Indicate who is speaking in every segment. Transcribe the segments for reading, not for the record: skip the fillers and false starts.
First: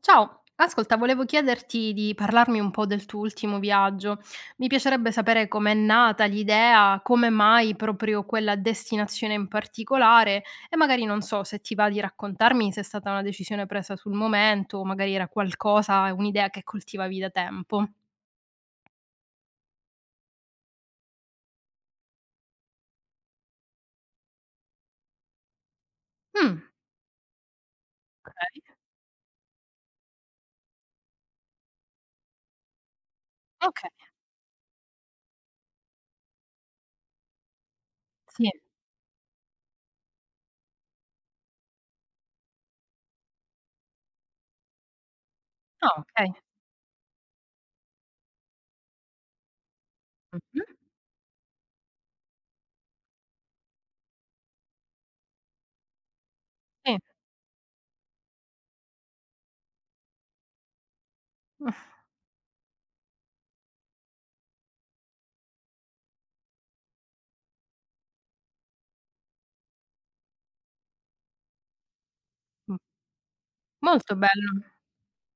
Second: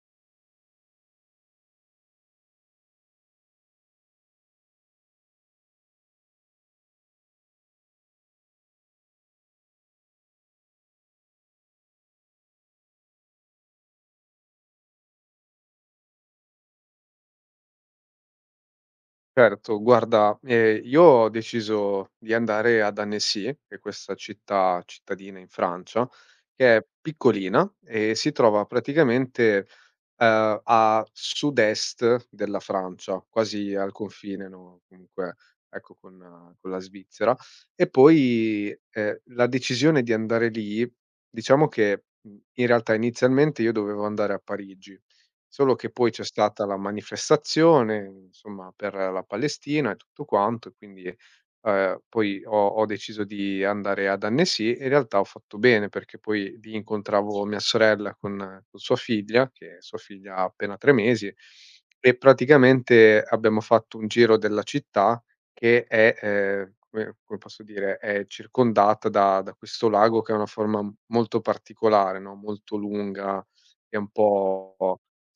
Speaker 1: Ciao, ascolta, volevo chiederti di parlarmi un po' del tuo ultimo viaggio. Mi piacerebbe sapere com'è nata l'idea, come mai proprio quella destinazione in particolare e magari non so se ti va di raccontarmi se è stata una decisione presa sul momento o magari era qualcosa un'idea che coltivavi da tempo.
Speaker 2: Certo, guarda, io ho deciso di andare ad Annecy, che è questa città cittadina in Francia,
Speaker 1: Mh,
Speaker 2: che è piccolina e si trova
Speaker 1: okay,
Speaker 2: praticamente, a sud-est della Francia, quasi al
Speaker 1: okay,
Speaker 2: confine, no, comunque, ecco, con la Svizzera. E
Speaker 1: sì.
Speaker 2: poi, la decisione di andare lì, diciamo che, in realtà inizialmente io dovevo andare a Parigi. Solo che
Speaker 1: Ah,
Speaker 2: poi c'è
Speaker 1: okay.
Speaker 2: stata la manifestazione, insomma, per la Palestina e tutto quanto,
Speaker 1: Mh-mh,
Speaker 2: e quindi, poi ho deciso di andare ad Annecy, e in realtà ho fatto bene, perché poi lì
Speaker 1: sì.
Speaker 2: incontravo mia sorella con sua figlia, che sua figlia ha appena 3 mesi, e praticamente abbiamo fatto un giro della città che è, come posso dire, è circondata da questo lago che ha una forma molto particolare, no, molto
Speaker 1: Mh,
Speaker 2: lunga, che è un
Speaker 1: molto bello.
Speaker 2: po'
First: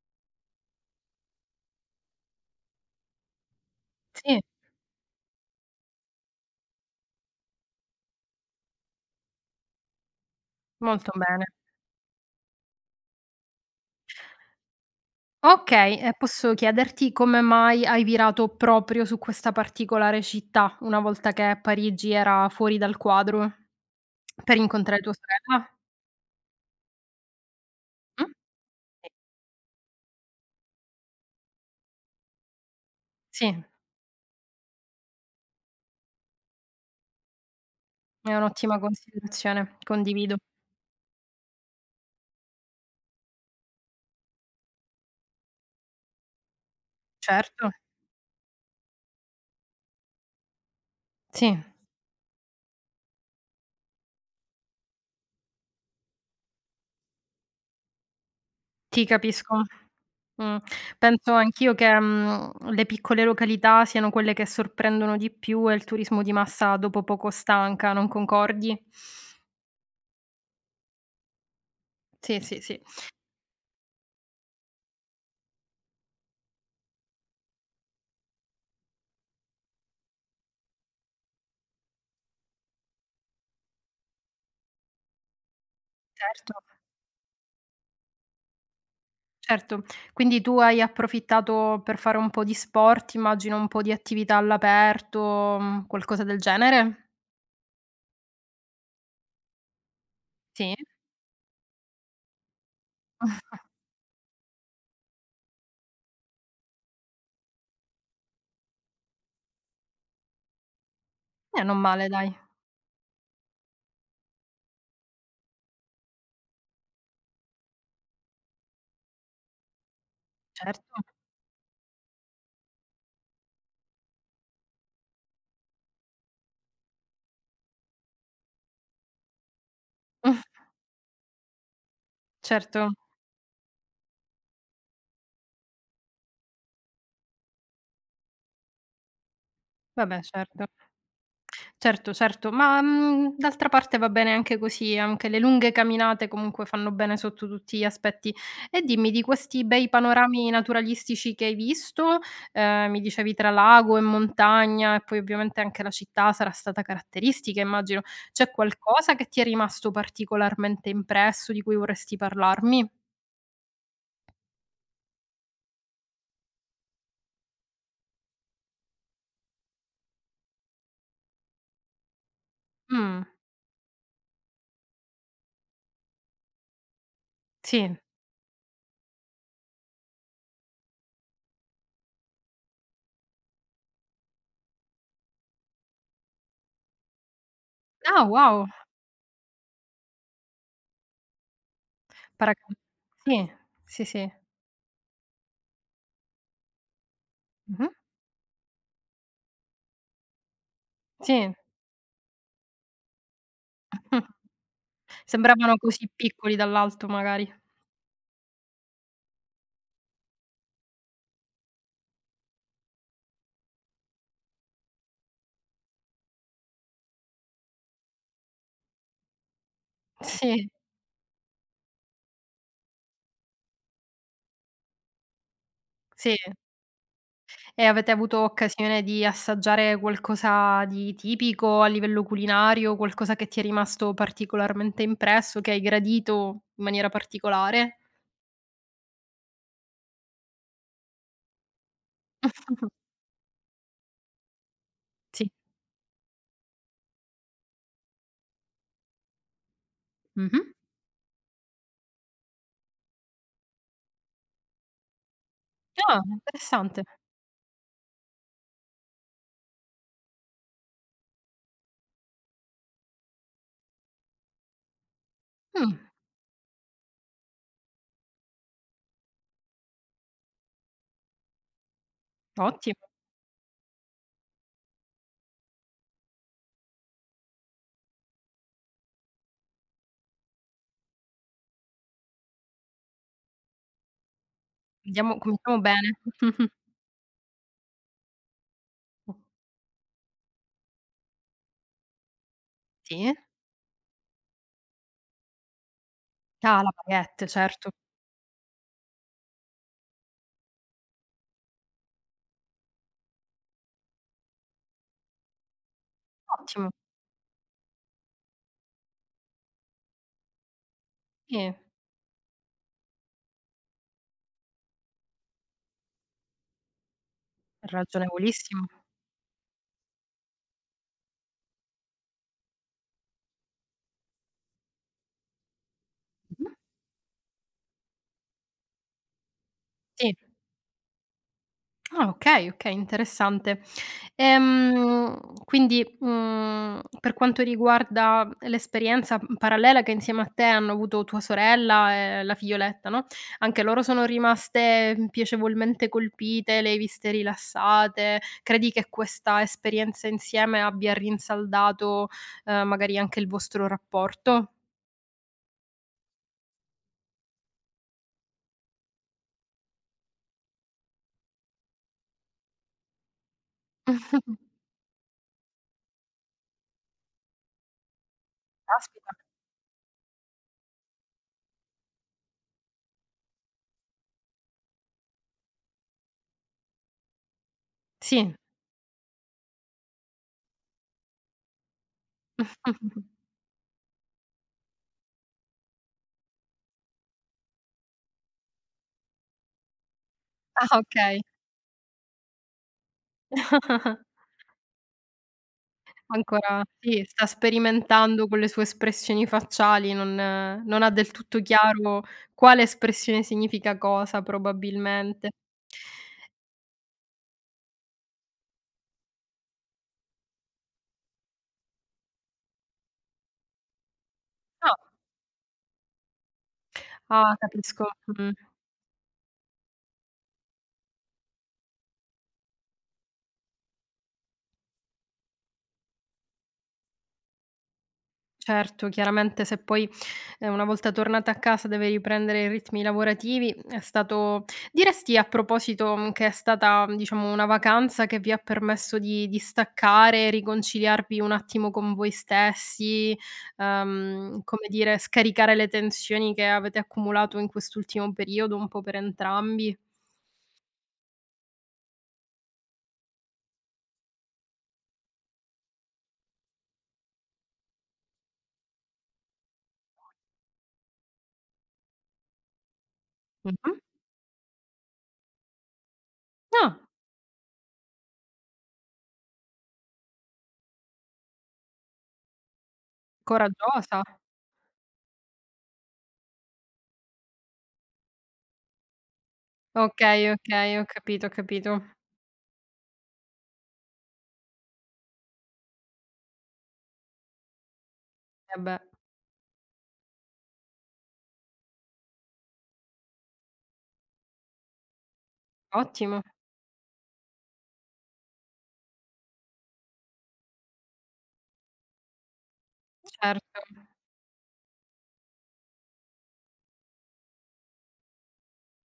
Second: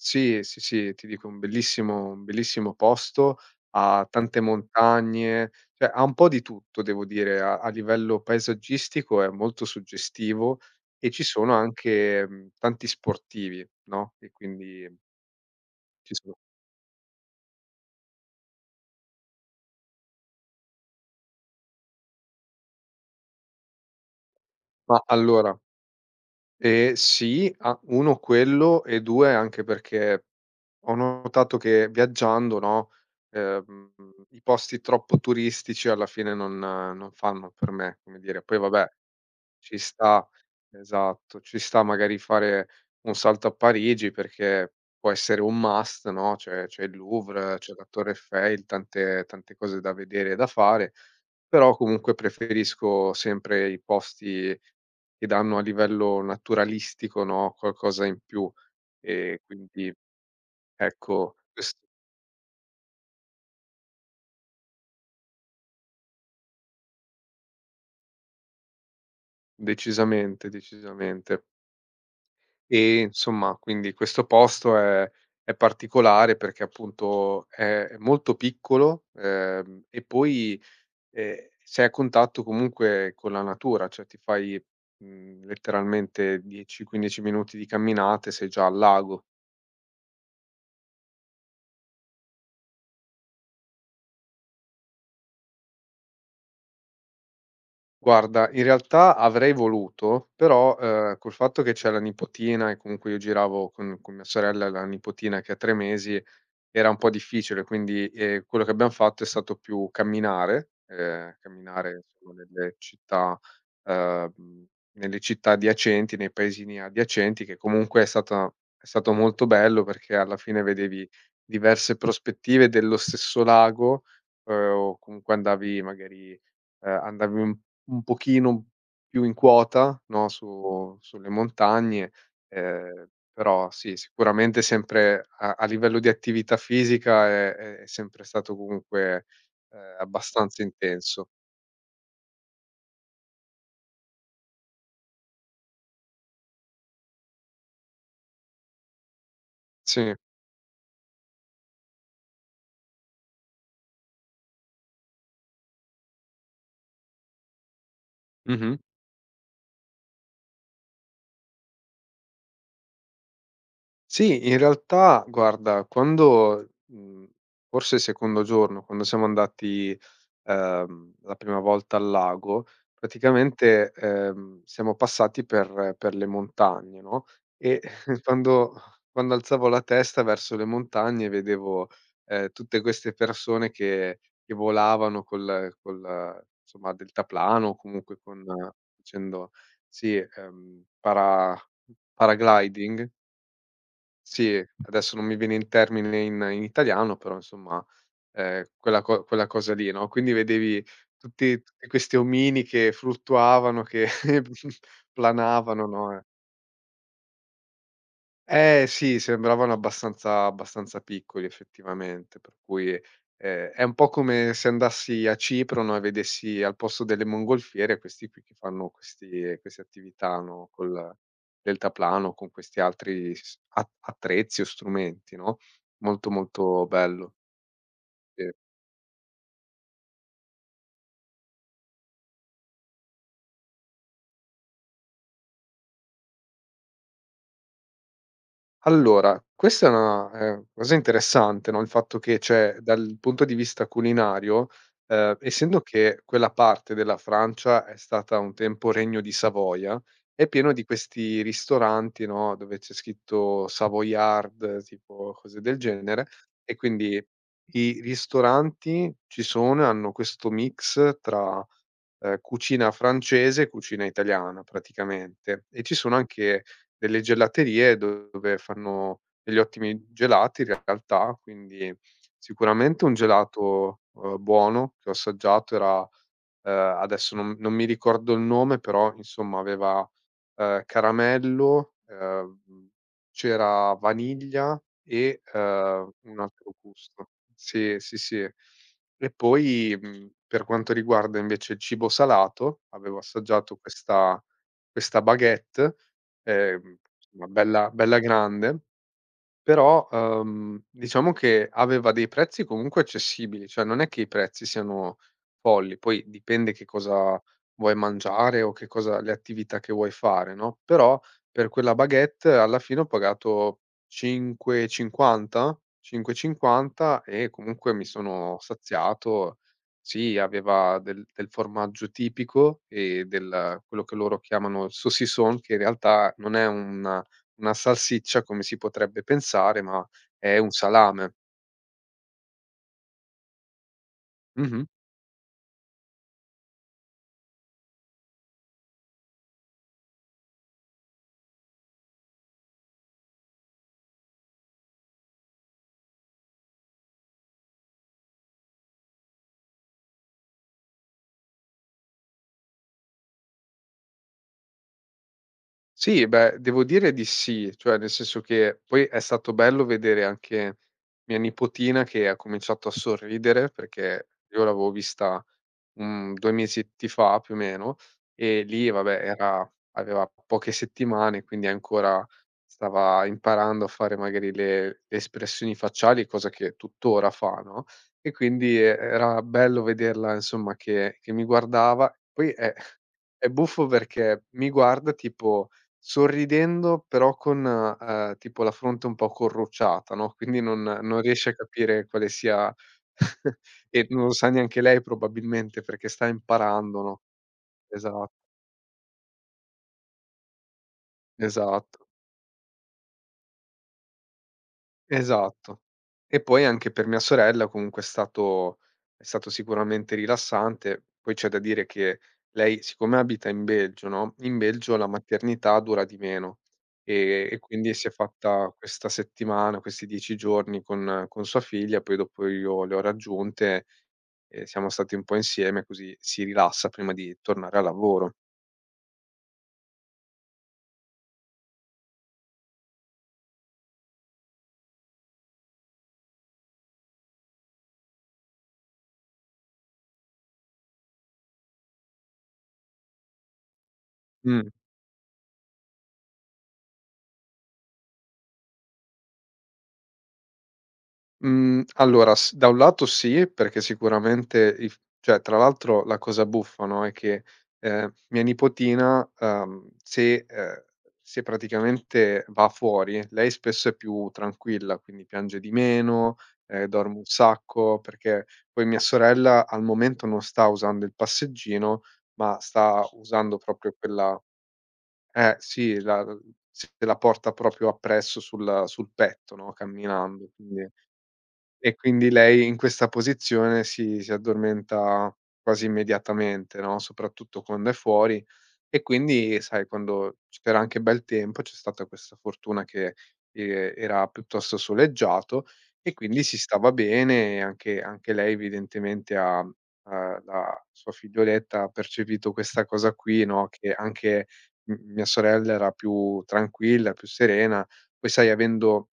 Speaker 2: sì, sì, sì, ti dico un bellissimo posto. Ha tante
Speaker 1: Sì,
Speaker 2: montagne, cioè ha un po' di tutto devo dire, a livello paesaggistico è molto suggestivo, e
Speaker 1: molto
Speaker 2: ci
Speaker 1: bene.
Speaker 2: sono anche, tanti sportivi, no, e quindi
Speaker 1: Okay,
Speaker 2: ci
Speaker 1: e
Speaker 2: sono
Speaker 1: posso chiederti come mai hai virato proprio su questa particolare città, una volta che Parigi era fuori dal quadro? Per incontrare
Speaker 2: ma
Speaker 1: tua
Speaker 2: allora,
Speaker 1: sorella?
Speaker 2: sì, a 1
Speaker 1: Mh?
Speaker 2: quello e 2 anche perché ho notato che viaggiando, no,
Speaker 1: Sì,
Speaker 2: ehm, i posti troppo turistici alla fine non fanno per me, come
Speaker 1: è
Speaker 2: dire. Poi,
Speaker 1: un'ottima
Speaker 2: vabbè,
Speaker 1: considerazione,
Speaker 2: ci sta,
Speaker 1: condivido.
Speaker 2: esatto, ci sta magari fare un salto a Parigi perché può essere un must, no, c'è il Louvre,
Speaker 1: Certo,
Speaker 2: c'è la Torre Eiffel, tante cose da vedere e da fare,
Speaker 1: sì,
Speaker 2: però comunque preferisco sempre i posti che danno a livello naturalistico, no, qualcosa in più,
Speaker 1: ti
Speaker 2: e
Speaker 1: capisco.
Speaker 2: quindi
Speaker 1: Mh, penso
Speaker 2: ecco, ques
Speaker 1: anch'io che, le piccole località siano quelle che sorprendono di più e il turismo di massa dopo poco stanca, non concordi?
Speaker 2: decisamente, decisamente.
Speaker 1: Sì, sì, sì,
Speaker 2: E insomma, quindi questo posto è particolare perché appunto è molto piccolo, e poi, ehm, sei a contatto comunque con la natura, cioè ti fai, letteralmente
Speaker 1: certo.
Speaker 2: 10, 15 minuti di camminate, sei già al lago.
Speaker 1: Certo, quindi tu hai approfittato per fare un po' di sport, immagino un po' di attività all'aperto, qualcosa del genere?
Speaker 2: Guarda, in realtà avrei voluto,
Speaker 1: Sì?
Speaker 2: però, col fatto che c'è la nipotina e comunque io giravo con mia sorella e la nipotina che ha 3 mesi. Era un po' difficile, quindi, quello che abbiam fatto è stato più camminare,
Speaker 1: Non male dai.
Speaker 2: insomma nelle città, uhm, adiacenti, nei paesini adiacenti, che comunque è stato molto bello perché alla fine
Speaker 1: Certo.
Speaker 2: vedevi diverse prospettive dello stesso lago, o comunque andavi magari, andavi un pochino più in quota, no, su sulle montagne.
Speaker 1: Certo.
Speaker 2: ehm Però sì, sicuramente sempre a livello di attività fisica è sempre stato comunque,
Speaker 1: Vabbè
Speaker 2: abbastanza
Speaker 1: certo.
Speaker 2: intenso.
Speaker 1: Certo, certo, ma, d'altra parte va bene anche così, anche le lunghe camminate comunque fanno bene sotto tutti gli aspetti. E dimmi di questi bei
Speaker 2: Sì.
Speaker 1: panorami naturalistici che hai visto, mi dicevi tra lago e montagna e poi ovviamente anche la città sarà stata caratteristica immagino, c'è
Speaker 2: Mh-mh.
Speaker 1: qualcosa che ti è rimasto particolarmente impresso, di cui vorresti parlarmi?
Speaker 2: Sì, in realtà guarda, quando, forse il secondo giorno, quando siamo andati, la prima volta al lago,
Speaker 1: Mh,
Speaker 2: praticamente, siamo passati per le montagne, no, e
Speaker 1: sì.
Speaker 2: quando quando alzavo la testa verso le montagne vedevo, tutte queste persone che volavano col insomma deltaplano, o comunque
Speaker 1: Ah,
Speaker 2: con
Speaker 1: wow!
Speaker 2: facendo, sì,
Speaker 1: Paraca
Speaker 2: paragliding.
Speaker 1: Sì, sì, sì.
Speaker 2: Sì, adesso non mi viene in termine in italiano, però insomma,
Speaker 1: Mh-mh.
Speaker 2: quella co quella cosa lì, no, quindi vedevi
Speaker 1: Sì.
Speaker 2: tutti questi omini che fluttuavano, che
Speaker 1: Sembravano
Speaker 2: planavano,
Speaker 1: così
Speaker 2: no, eh.
Speaker 1: piccoli dall'alto magari.
Speaker 2: Eh sì, sembravano abbastanza piccoli effettivamente, per cui, è un po' come se andassi a Cipro, no, e vedessi al posto delle mongolfiere questi qui che fanno questi queste attività, no,
Speaker 1: Sì,
Speaker 2: col deltaplano, con questi altri s a attrezzi o strumenti, no, molto,
Speaker 1: sì.
Speaker 2: molto bello.
Speaker 1: E avete avuto
Speaker 2: Sì.
Speaker 1: occasione di assaggiare qualcosa di tipico a livello culinario, qualcosa che ti è rimasto particolarmente impresso, che hai gradito in maniera particolare?
Speaker 2: Allora, questa è una, cosa interessante, no, il fatto che, cioè, dal punto di vista culinario,
Speaker 1: Sì.
Speaker 2: essendo che quella parte della Francia è stata un tempo regno di Savoia, è
Speaker 1: Mh-mh.
Speaker 2: pieno di questi ristoranti, no, dove c'è scritto Savoyard, tipo cose del
Speaker 1: Ah,
Speaker 2: genere, e
Speaker 1: interessante.
Speaker 2: quindi i ristoranti ci sono e hanno questo mix tra, cucina francese e cucina italiana praticamente, e ci
Speaker 1: Mh,
Speaker 2: sono anche delle gelaterie dove fanno degli ottimi gelati in realtà, quindi sicuramente
Speaker 1: ottimo.
Speaker 2: un gelato, buono che ho assaggiato era. Adesso non mi ricordo il nome, però insomma aveva, caramello, c'era vaniglia
Speaker 1: Andiamo,
Speaker 2: e,
Speaker 1: cominciamo bene.
Speaker 2: un altro gusto. Sì, sì, sì. E poi, per quanto riguarda invece il cibo salato, avevo
Speaker 1: Sì.
Speaker 2: assaggiato questa baguette,
Speaker 1: Ah, la
Speaker 2: insomma
Speaker 1: baguette,
Speaker 2: bella
Speaker 1: certo.
Speaker 2: bella grande, però, diciamo che aveva dei prezzi comunque accessibili, cioè non è che i prezzi siano folli, poi dipende che
Speaker 1: Ottimo.
Speaker 2: cosa vuoi mangiare o che cosa le attività che vuoi fare, no, però per
Speaker 1: Sì,
Speaker 2: quella baguette alla fine ho pagato 5,50? 5,50 e cinquanta, e comunque mi sono
Speaker 1: ragionevolissimo.
Speaker 2: saziato. Sì, aveva del formaggio tipico e del quello che loro chiamano il saucisson, che in realtà non è
Speaker 1: Mh-mh.
Speaker 2: un una salsiccia come si potrebbe pensare, ma
Speaker 1: Sì.
Speaker 2: è un salame.
Speaker 1: Ah, okay, okay, interessante.
Speaker 2: Mh-mh.
Speaker 1: Ehm, quindi, per quanto riguarda l'esperienza, parallela che insieme a te hanno avuto tua sorella e la figlioletta, no, anche loro sono rimaste, piacevolmente colpite, le hai viste rilassate. Credi che questa esperienza insieme abbia rinsaldato, magari anche il vostro rapporto?
Speaker 2: Sì, beh, devo dire di sì, cioè nel senso che poi è stato bello vedere anche mia nipotina che ha cominciato a sorridere, perché io l'avevo vista, 2 mesetti fa più o meno, e lì vabbè
Speaker 1: Caspita.
Speaker 2: era aveva poche settimane, quindi ancora stava imparando a fare magari le espressioni facciali, cosa che tuttora fa, no,
Speaker 1: Sì.
Speaker 2: era bello vederla insomma che mi guardava. Poi è buffo perché mi guarda tipo sorridendo, però con, tipo la fronte un po' corrucciata, no, quindi
Speaker 1: Ah,
Speaker 2: non
Speaker 1: okay.
Speaker 2: riesce a capire quale sia. E non lo sa neanche lei probabilmente, perché sta
Speaker 1: Ancora
Speaker 2: imparando, no.
Speaker 1: sì, sta
Speaker 2: Esa
Speaker 1: sperimentando con le sue espressioni facciali, non ha del tutto
Speaker 2: esatto.
Speaker 1: chiaro quale espressione significa cosa probabilmente.
Speaker 2: Esatto. E poi anche per mia sorella comunque è stato sicuramente rilassante. Poi c'è da dire che lei, siccome abita in Belgio, no, in
Speaker 1: No,
Speaker 2: Belgio la maternità dura di meno,
Speaker 1: ah,
Speaker 2: e quindi
Speaker 1: capisco,
Speaker 2: si è
Speaker 1: mh.
Speaker 2: fatta questa settimana, questi 10 giorni con sua figlia, poi dopo io le ho raggiunte e siamo stati un po' insieme, così si rilassa prima di tornare al lavoro.
Speaker 1: Certo, chiaramente se poi, una volta tornata a casa deve riprendere i ritmi lavorativi, è stato diresti a proposito, che è stata, diciamo, una vacanza che vi ha permesso di staccare, riconciliarvi un attimo con voi stessi,
Speaker 2: Mh.
Speaker 1: come dire, scaricare le tensioni che avete accumulato in quest'ultimo periodo un po' per entrambi?
Speaker 2: Mhmm, allora s da un lato sì, perché sicuramente i f cioè tra l'altro la cosa buffa, no, è che, mia nipotina, se praticamente va fuori, lei spesso è
Speaker 1: Mh-mh.
Speaker 2: più tranquilla, quindi piange di meno,
Speaker 1: Ah,
Speaker 2: dorme un sacco, perché poi mia sorella al momento non sta usando il passeggino, ma sta usando proprio
Speaker 1: coraggiosa.
Speaker 2: quella. Eh sì, la se la porta proprio appresso sul petto, no, camminando,
Speaker 1: Okay, okay, ho capito, ho capito.
Speaker 2: quindi lei in questa posizione si addormenta quasi immediatamente, no, soprattutto quando è fuori,
Speaker 1: Eh beh,
Speaker 2: e quindi sai quando c'era anche bel tempo, c'è stata questa fortuna che, era piuttosto soleggiato, e
Speaker 1: ottimo.
Speaker 2: quindi si stava bene, e anche lei evidentemente, ha ha la sua figlioletta ha percepito questa cosa qui, no,
Speaker 1: Certo,
Speaker 2: che anche m mia sorella era più tranquilla, più serena. Poi sai, avendo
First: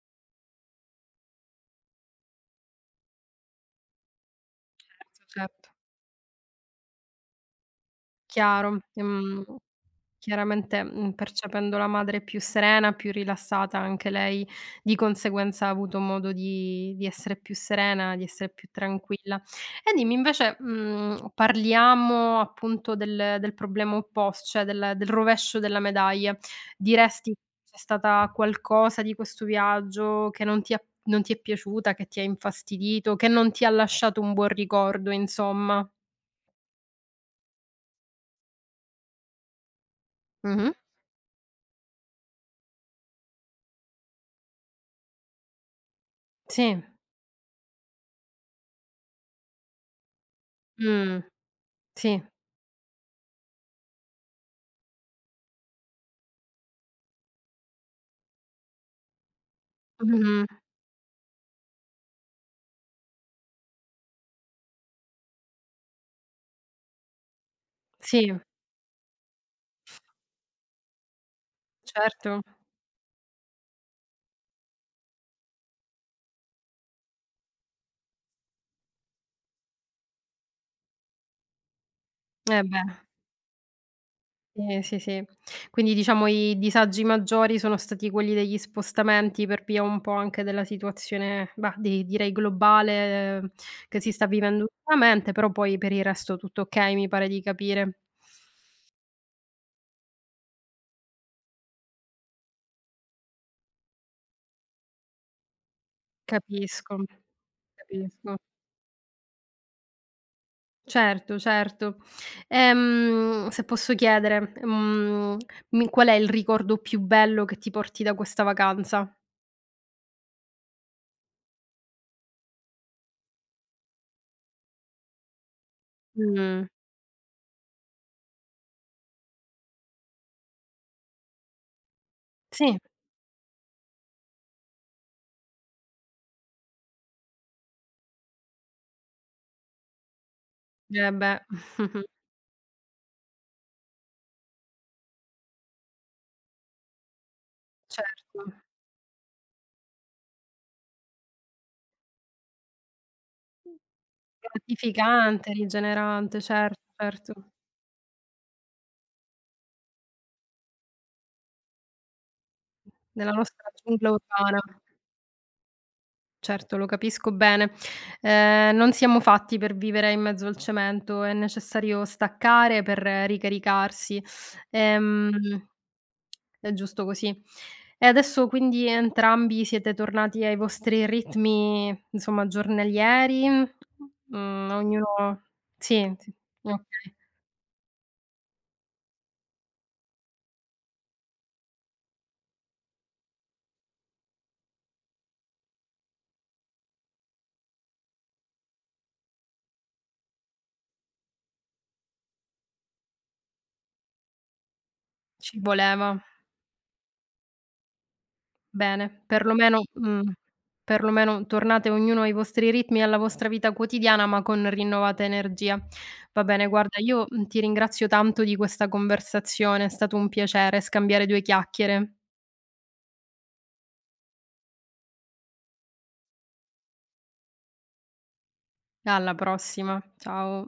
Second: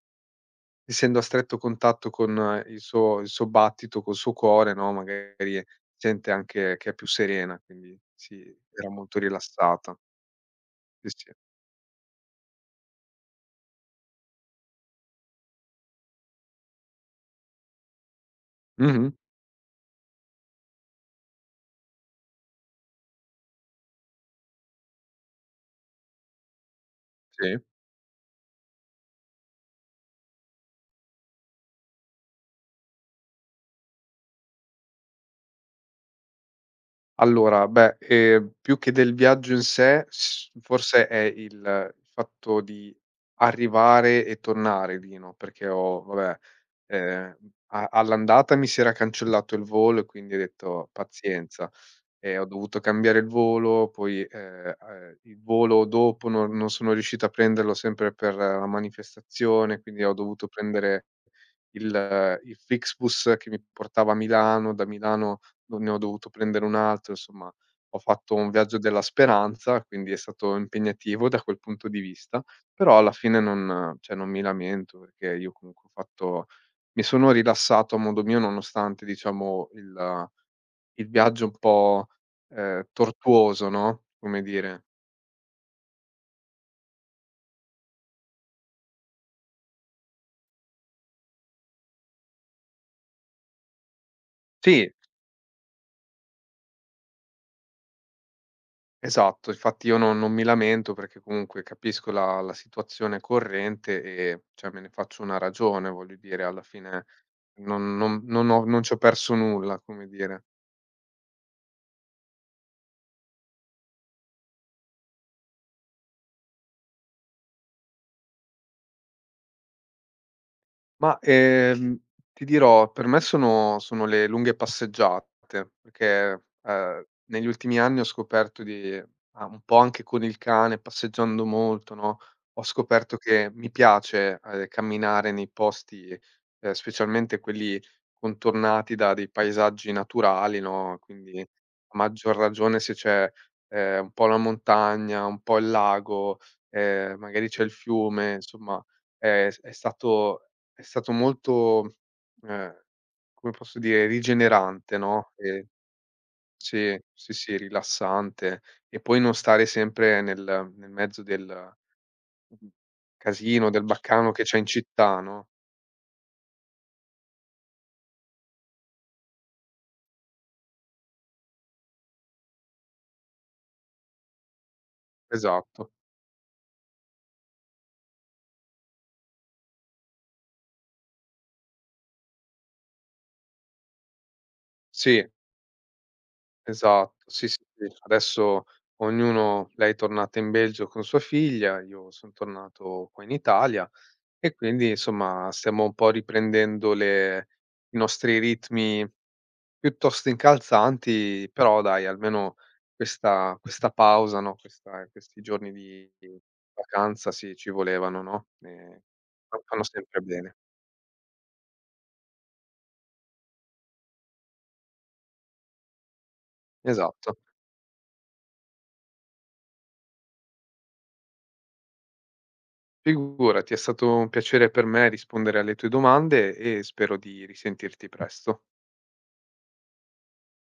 Speaker 2: essendo a stretto contatto con, il suo battito, col suo cuore, no,
Speaker 1: certo,
Speaker 2: magari
Speaker 1: certo.
Speaker 2: sente anche che è più serena, quindi sì,
Speaker 1: Chiaro,
Speaker 2: era molto rilassata.
Speaker 1: chiaramente,
Speaker 2: Sì, sì.
Speaker 1: percependo la madre più serena, più rilassata anche lei, di conseguenza ha avuto modo di essere più serena, di essere più
Speaker 2: Mh-mh.
Speaker 1: tranquilla. E dimmi invece, parliamo appunto del problema opposto, cioè del rovescio della medaglia. Diresti che
Speaker 2: Sì.
Speaker 1: c'è stata qualcosa di questo viaggio che non ti è piaciuta, che ti ha infastidito, che non ti ha lasciato un buon ricordo insomma?
Speaker 2: Allora, beh, più che del viaggio in sé, s
Speaker 1: Mh-mh.
Speaker 2: forse è il fatto di arrivare e tornare lì, no, perché ho vabbè,
Speaker 1: Sì,
Speaker 2: ehm, a all'andata mi si era cancellato il volo, e quindi ho detto:
Speaker 1: mh.
Speaker 2: "Pazienza."
Speaker 1: Sì,
Speaker 2: E ho dovuto cambiare il volo, poi, il volo dopo non sono riuscito a prenderlo sempre per la manifestazione, quindi ho
Speaker 1: mh-mh.
Speaker 2: dovuto prendere il Flixbus che mi portava a Milano, da Milano do ne ho dovuto prendere un altro, insomma ho
Speaker 1: Sì,
Speaker 2: fatto un viaggio della speranza, quindi è stato impegnativo da quel punto di
Speaker 1: certo.
Speaker 2: vista, però alla fine non cioè non mi lamento, perché io comunque ho fatto mi sono rilassato a modo mio, nonostante diciamo il viaggio un po',
Speaker 1: Eh beh,
Speaker 2: tortuoso, no, come
Speaker 1: sì,
Speaker 2: dire.
Speaker 1: sì, sì. Quindi diciamo i disagi maggiori sono stati quelli degli spostamenti per via un po' anche della situazione, bah, di direi globale, che si sta vivendo
Speaker 2: Sì,
Speaker 1: ultimamente, però poi per il resto tutto okay, mi pare di capire.
Speaker 2: esatto, infatti io non mi lamento perché comunque capisco la situazione corrente, e cioè me ne faccio una ragione, voglio dire alla
Speaker 1: Capisco,
Speaker 2: fine
Speaker 1: capisco.
Speaker 2: non c'ho perso nulla, come dire.
Speaker 1: Certo, certo. Se posso chiedere, mi qual è il ricordo più bello che ti porti da questa vacanza?
Speaker 2: Ma, ti dirò, per me sono le lunghe passeggiate, perché,
Speaker 1: Mh,
Speaker 2: negli ultimi anni ho scoperto, un po' anche con il cane, passeggiando molto, no, ho
Speaker 1: sì.
Speaker 2: scoperto che mi piace, camminare nei posti, specialmente quelli contornati da dei paesaggi naturali, no,
Speaker 1: Eh
Speaker 2: quindi
Speaker 1: beh,
Speaker 2: a maggior ragione se c'è, un po' la montagna, un po' il lago, magari c'è il fiume,
Speaker 1: certo.
Speaker 2: insomma, è s è stato è stato molto, ehm, come posso dire, rigenerante, no,
Speaker 1: Gratificante, rigenerante, certo,
Speaker 2: sì, sì,
Speaker 1: certo.
Speaker 2: sì, rilassante. E poi non stare sempre nel mezzo del, mhmm,
Speaker 1: Nella
Speaker 2: casino,
Speaker 1: nostra
Speaker 2: del
Speaker 1: giungla
Speaker 2: baccano che c'è
Speaker 1: urbana.
Speaker 2: in città, no,
Speaker 1: Certo, lo capisco bene. Non siamo fatti per vivere in mezzo al cemento, è necessario staccare per ricaricarsi. Ehm,
Speaker 2: esatto.
Speaker 1: è giusto così. E adesso quindi entrambi siete tornati ai vostri ritmi, insomma, giornalieri? Mhmm,
Speaker 2: Sì,
Speaker 1: ognuno sì, sì, okay,
Speaker 2: esatto, sì, sì, sì. Adesso ognuno lei è tornata in Belgio con sua figlia, io son tornato qua in Italia, e quindi, insomma, stiamo un po' riprendendo le i nostri ritmi piuttosto incalzanti, però dai, almeno questa pausa, no, questa questi
Speaker 1: ci
Speaker 2: giorni
Speaker 1: voleva.
Speaker 2: di vacanza, sì, ci volevano, no,
Speaker 1: Bene,
Speaker 2: fa fanno
Speaker 1: perlomeno
Speaker 2: sempre
Speaker 1: mh,
Speaker 2: bene.
Speaker 1: perlomeno tornate ognuno ai vostri ritmi e alla vostra vita quotidiana, ma con rinnovata energia. Va bene, guarda, io,
Speaker 2: Esatto.
Speaker 1: ti ringrazio tanto di questa conversazione, è stato un piacere scambiare due chiacchiere.
Speaker 2: Figurati, è stato un piacere per me rispondere alle tue domande e spero di risentirti presto.
Speaker 1: Alla prossima, ciao.